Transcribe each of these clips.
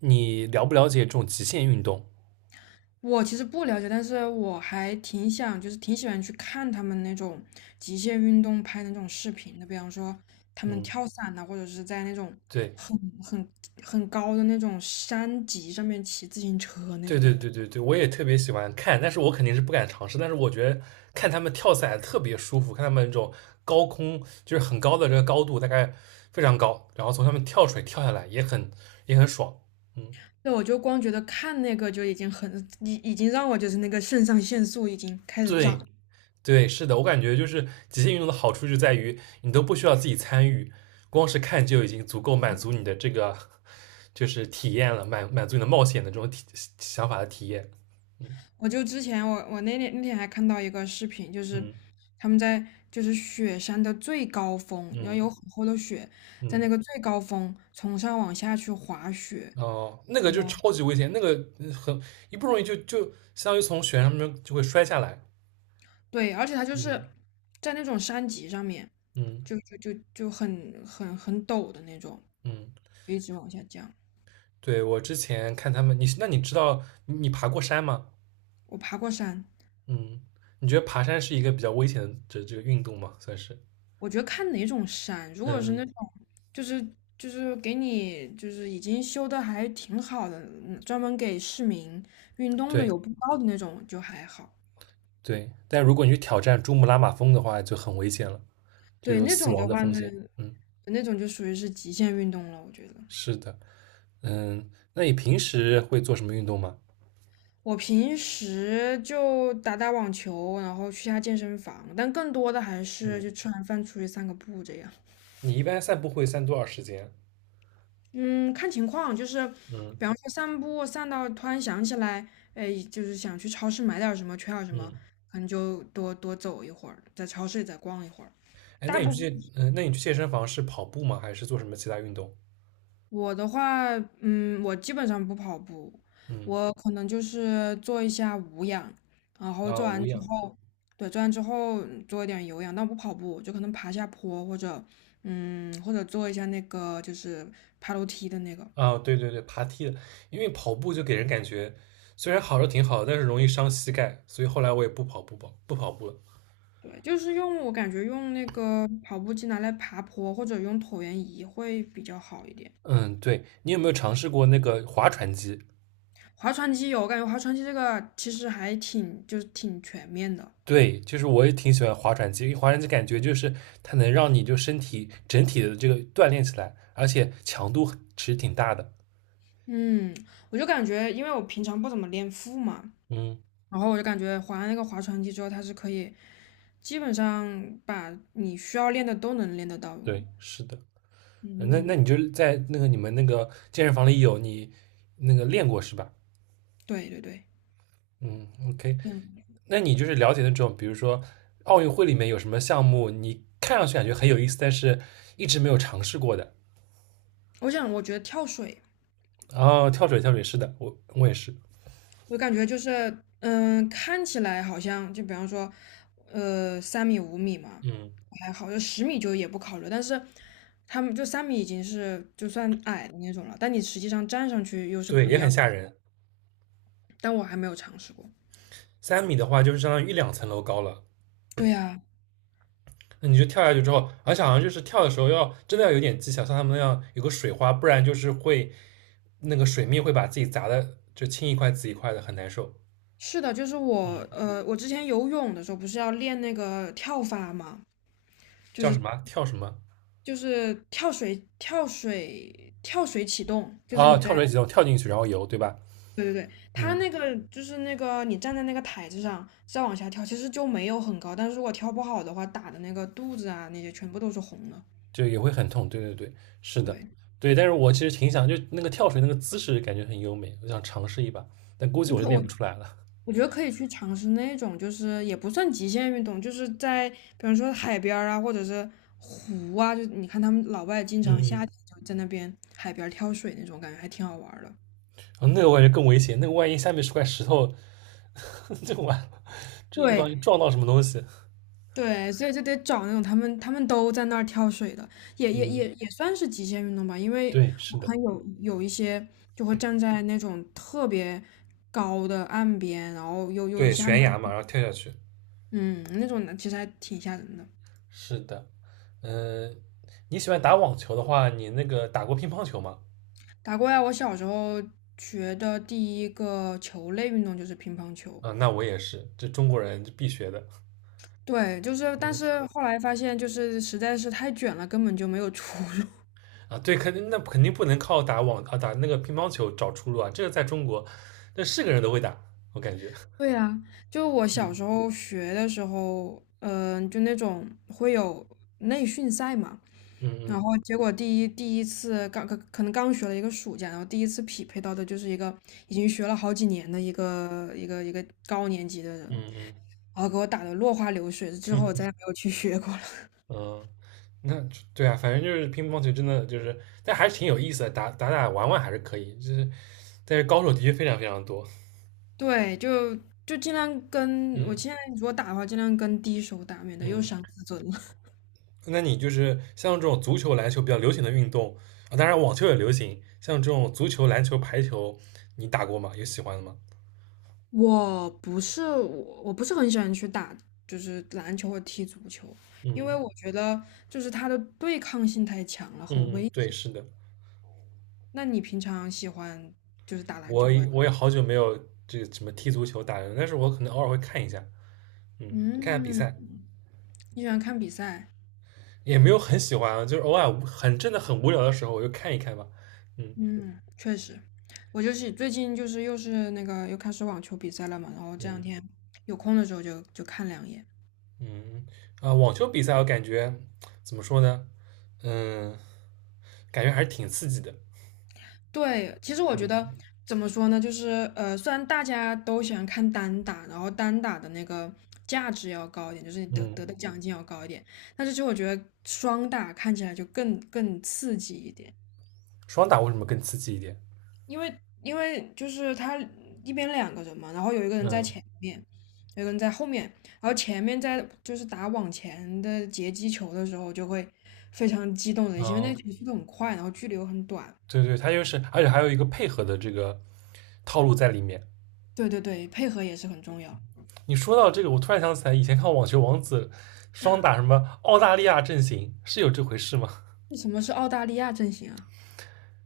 你了不了解这种极限运动？我其实不了解，但是我还挺想，就是挺喜欢去看他们那种极限运动拍的那种视频的，比方说他们嗯。跳伞呐、或者是在那种对。很很很高的那种山脊上面骑自行车那对种对感觉。对对对，我也特别喜欢看，但是我肯定是不敢尝试。但是我觉得看他们跳伞特别舒服，看他们那种高空就是很高的这个高度，大概非常高，然后从上面跳水跳下来也很也很爽。嗯。对，我就光觉得看那个就已经很，已经让我就是那个肾上腺素已经开始对涨。对，是的，我感觉就是极限运动的好处就在于你都不需要自己参与，光是看就已经足够满足你的这个就是体验了，满足你的冒险的这种体想法的体验。嗯我就之前我那天还看到一个视频，就是嗯他们在雪山的最高峰，然后嗯有很厚的雪，在嗯。那个最高峰从上往下去滑雪。哦，那个就哇。超级危险，那个很一不容易就相当于从悬崖上面就会摔下来。对，而且它就嗯是在那种山脊上面，嗯就很陡的那种，嗯。就一直往下降。对，我之前看他们，你那你知道你爬过山吗？我爬过山，嗯。你觉得爬山是一个比较危险的这个运动吗？算是。嗯我觉得看哪种山，如果是嗯。那种就是就是给你就是已经修的还挺好的，专门给市民运动的对有步道的那种就还好。对，但如果你去挑战珠穆朗玛峰的话，就很危险了，就对，有那死种亡的的话风呢，险。嗯，那种就属于是极限运动了，我觉得。是的。嗯，那你平时会做什么运动吗？我平时就打打网球，然后去下健身房，但更多的还是嗯。就吃完饭出去散个步这样。你一般散步会散多少时间？嗯，看情况，就是嗯比方说散步散到突然想起来，哎，就是想去超市买点儿什么，缺点儿什么，嗯。可能就多多走一会儿，在超市里再逛一会儿。哎，那大你部去分健，那你去健身房是跑步吗？还是做什么其他运动？我的话，我基本上不跑步，嗯。我可能就是做一下无氧，然后做啊，无完之氧。后。对，做完之后做一点有氧，但我不跑步，就可能爬下坡或者，或者做一下那个就是爬楼梯的那个。啊，对对对，爬梯的，因为跑步就给人感觉虽然好是挺好的，但是容易伤膝盖，所以后来我也不跑步吧，不跑步了。对就是我感觉用那个跑步机拿来爬坡或者用椭圆仪会比较好一点。嗯。对，你有没有尝试过那个划船机？划船机有，我感觉划船机这个其实还挺就是挺全面的。对，就是我也挺喜欢划船机，因为划船机感觉就是它能让你就身体整体的这个锻炼起来，而且强度其实挺大的。嗯，我就感觉因为我平常不怎么练腹嘛，嗯。然后我就感觉划了那个划船机之后，它是可以基本上把你需要练的都能练得到。哦。对，是的。那嗯，你就在那个你们那个健身房里那个练过是吧？对对对，嗯，OK。练过。那你就是了解那种，比如说奥运会里面有什么项目，你看上去感觉很有意思，但是一直没有尝试过的。我觉得跳水哦，跳水，跳水，是的，我也是。我感觉就是，看起来好像就比方说，三米、5米嘛，嗯，还好，就10米就也不考虑。但是他们就三米已经是就算矮的那种了，但你实际上站上去又是对，不一也样很的。吓人。但我还没有尝试过。三米的话，就是相当于一两层楼高了。对呀，那你就跳下去之后，而且好像就是跳的时候要真的要有点技巧，像他们那样有个水花，不然就是会那个水面会把自己砸的就青一块紫一块的，很难受。是的，就是我之前游泳的时候不是要练那个跳法嘛，就叫什是么啊跳什么就是跳水、跳水、跳水启动，就是啊？你跳在。水几动，跳进去然后游，对吧？对对对，它嗯，那个就是那个你站在那个台子上再往下跳，其实就没有很高，但是如果跳不好的话，打的那个肚子啊那些全部都是红的。就也会很痛。对对对，是的，对。对。但是我其实挺想，就那个跳水那个姿势感觉很优美，我想尝试一把，但估计我就练我不出来了。我觉得可以去尝试那种，就是也不算极限运动，就是在比方说海边儿啊，或者是湖啊，就你看他们老外经嗯常夏嗯。天就在那边海边儿跳水那种，感觉还挺好玩儿的。哦那个我感觉更危险，那个万一下面是块石头，就完了，这一不对，小撞到什么东西。对，所以就得找那种他们都在那儿跳水的，也也嗯，也也算是极限运动吧。因为对，我是的，看有一些就会站在那种特别高的岸边，然后又对，下面，悬崖嘛，然后跳下去。嗯，那种的其实还挺吓人的。是的。嗯、你喜欢打网球的话，你那个打过乒乓球吗？打过来，我小时候学的第一个球类运动就是乒乓球。啊，那我也是，这中国人就必学的。对，就是，但嗯。是后来发现，就是实在是太卷了，根本就没有出路。啊，对，肯定那肯定不能靠打网啊打那个乒乓球找出路啊，这个在中国，那是个人都会打，我感觉。对呀，就我小时嗯候学的时候，就那种会有内训赛嘛，然嗯后结果第一次刚可能刚学了一个暑假，然后第一次匹配到的就是一个已经学了好几年的一个高年级的人，嗯嗯然后给我打得落花流水，之后我再也没有去学过了。嗯嗯。那对啊，反正就是乒乓球真的就是，但还是挺有意思的，打打打玩玩还是可以，就是但是高手的确非常非常多。对，就嗯尽量如果打的话，尽量跟低手打，免得又嗯。伤自尊了。那你就是像这种足球、篮球比较流行的运动啊，当然网球也流行，像这种足球、篮球、排球，你打过吗？有喜欢的吗？我不是很喜欢去打，就是篮球或踢足球，因为嗯我觉得就是它的对抗性太强了，很危嗯。对，险。是的。那你平常喜欢就是打篮我球或者我也好久没有这个什么踢足球打人，但是我可能偶尔会看一下，嗯，看一下比嗯，赛。你喜欢看比赛？也没有很喜欢啊，就是偶尔很真的很无聊的时候，我就看一看吧。嗯嗯，确实，我就是最近就是又是那个又开始网球比赛了嘛，然后这两嗯天有空的时候就看两眼。嗯。啊、网球比赛我感觉怎么说呢，嗯，感觉还是挺刺激的。对，其实我觉得嗯怎么说呢，就是虽然大家都喜欢看单打，然后单打的那个价值要高一点，就是你得嗯。得的奖金要高一点，但是其实我觉得双打看起来就更刺激一点，双打为什么更刺激一点？因为就是他一边两个人嘛，然后有一个人在嗯前面，有一个人在后面，然后前面在就是打往前的截击球的时候就会非常激动人心，因为那哦，个球速度很快，然后距离又很短，对对，它就是，而且还有一个配合的这个套路在里面。对对对，配合也是很重要。你说到这个，我突然想起来，以前看《网球王子》，双打什么澳大利亚阵型是有这回事吗？那什么是澳大利亚阵型啊？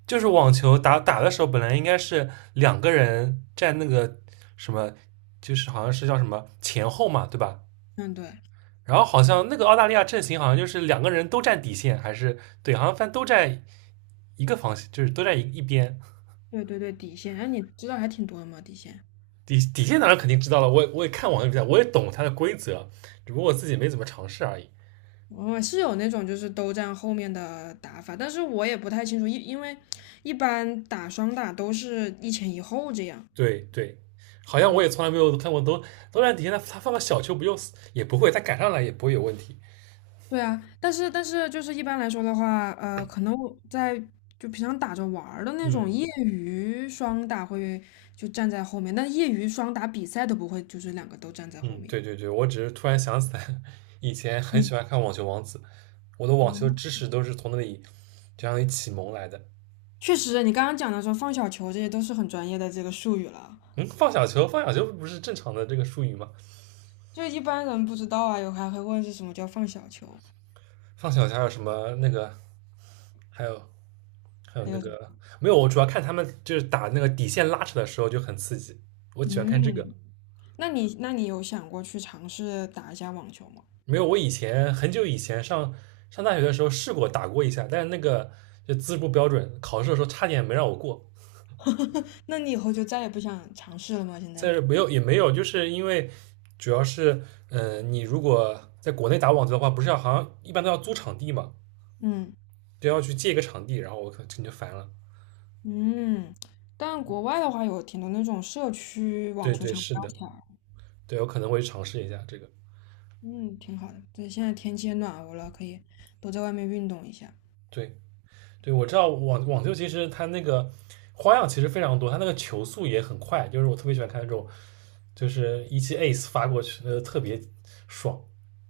就是网球打打的时候，本来应该是两个人站那个什么，就是好像是叫什么前后嘛，对吧？嗯，对，然后好像那个澳大利亚阵型好像就是两个人都占底线，还是对，好像反正都站一个方向，就是都站一边。对对对，底线。哎，你知道还挺多的嘛，底线。底底线当然肯定知道了，我也看网球比赛，我也懂它的规则，只不过我自己没怎么尝试而已。我是有那种就是都站后面的打法，但是我也不太清楚，因为一般打双打都是一前一后这样。对对，好像我嗯，也从来没有看过都都在底下，他放个小球不就死也不会，他赶上来也不会有问题。对啊，但是就是一般来说的话，可能就平常打着玩儿的那种嗯业余双打会就站在后面，但业余双打比赛都不会，就是两个都站在后嗯。面。对对对，我只是突然想起来，以前很嗯喜欢看《网球王子》，我的网球嗯，知识都是从那里这样一启蒙来的。确实，你刚刚讲的说放小球，这些都是很专业的这个术语了，嗯，放小球，放小球不是正常的这个术语吗？就一般人不知道啊，有还会问是什么叫放小球，放小球还有什么那个，还有还有还那有什个么？没有，我主要看他们就是打那个底线拉扯的时候就很刺激，我喜欢看这个。嗯，那你有想过去尝试打一下网球吗？没有，我以前很久以前上大学的时候试过打过一下，但是那个就资质不标准，考试的时候差点没让我过。那你以后就再也不想尝试了吗？现在？但是没有也没有，就是因为主要是，你如果在国内打网球的话，不是要好像一般都要租场地嘛，嗯都要去借一个场地，然后我可能就烦了。嗯，但国外的话有挺多那种社区网对球对，场不是要的，钱，对我可能会尝试一下这个。嗯，挺好的。对，现在天气也暖和了，可以多在外面运动一下。对，对，我知道网网球其实它那个花样其实非常多，它那个球速也很快，就是我特别喜欢看那种，就是一记 ace 发过去，特别爽。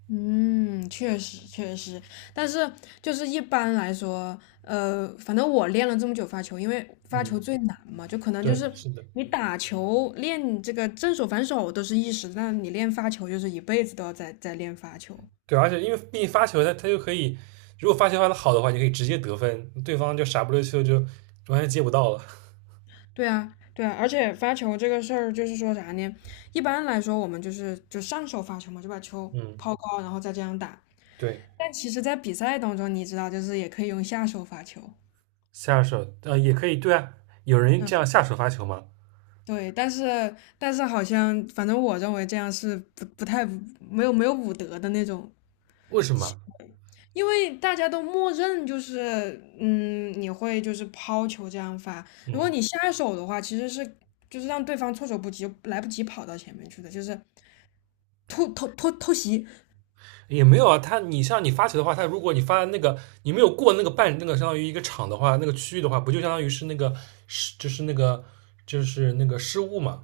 嗯，确实确实，但是就是一般来说，反正我练了这么久发球，因为发嗯，球最难嘛，就可能就对，是是的，你打球练这个正手反手都是一时，但你练发球就是一辈子都要在练发球。对，而且因为毕竟发球它就可以，如果发球发的好的话，你可以直接得分，对方就傻不溜秋就完全接不到了。对啊，对啊，而且发球这个事儿就是说啥呢？一般来说我们就上手发球嘛，就把球嗯，抛高，然后再这样打。对，但其实，在比赛当中，你知道，就是也可以用下手发球。下手也可以，对啊，有人嗯。这样下手发球吗？对，但是好像，反正我认为这样是不太没有武德的那种，为什么？因为大家都默认就是，你会就是抛球这样发，如果嗯。你下手的话，其实是让对方措手不及，来不及跑到前面去的，就是突偷偷偷袭，也没有啊，他你像你发球的话，他如果你发的那个你没有过那个半那个相当于一个场的话，那个区域的话，不就相当于是那个失就是那个就是那个失误嘛？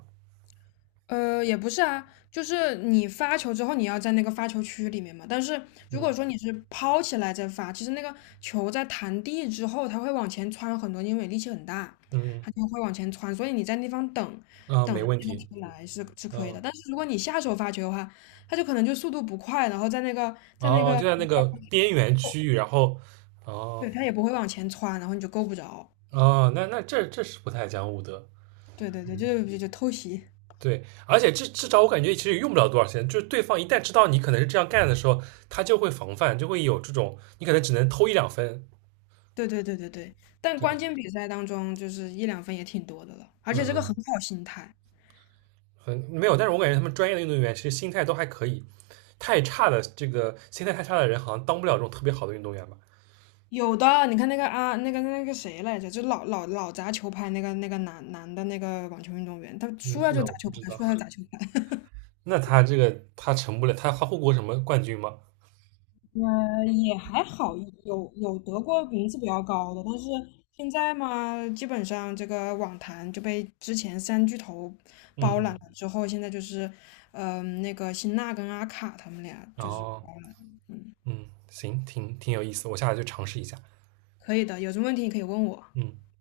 也不是啊，就是你发球之后，你要在那个发球区里面嘛。但是如果嗯说你是抛起来再发，其实那个球在弹地之后，它会往前窜很多，因为力气很大，嗯它就会往前窜。所以你在那地方等啊，等没问那个题。球来是可以嗯的。但是如果你下手发球的话，它就可能就速度不快，然后在那个在那哦，个，就在那个边缘区域，然后哦对，它也不会往前窜，然后你就够不着。哦，那那这这是不太讲武德，对对对，就是就偷袭。对，而且至少我感觉其实也用不了多少钱，就是对方一旦知道你可能是这样干的时候，他就会防范，就会有这种你可能只能偷一两分，对对对对对，但对关吧？键比赛当中就是一两分也挺多的了，而且这个嗯很好心态。没有，但是我感觉他们专业的运动员其实心态都还可以，太差的这个心态太差的人好像当不了这种特别好的运动员吧？有的，你看那个啊，那个谁来着，就老砸球拍那个男的那个网球运动员，他输嗯，了就那砸我球不知拍，输了就道。砸球拍。那他这个他成不了，他获过什么冠军吗？也还好，有得过名次比较高的，但是现在嘛，基本上这个网坛就被之前三巨头包揽嗯，了之后，现在就是，那个辛纳跟阿卡他们俩然就是后包揽了。嗯。嗯，行，挺挺有意思，我下来就尝试一下。可以的，有什么问题你可以问我。嗯。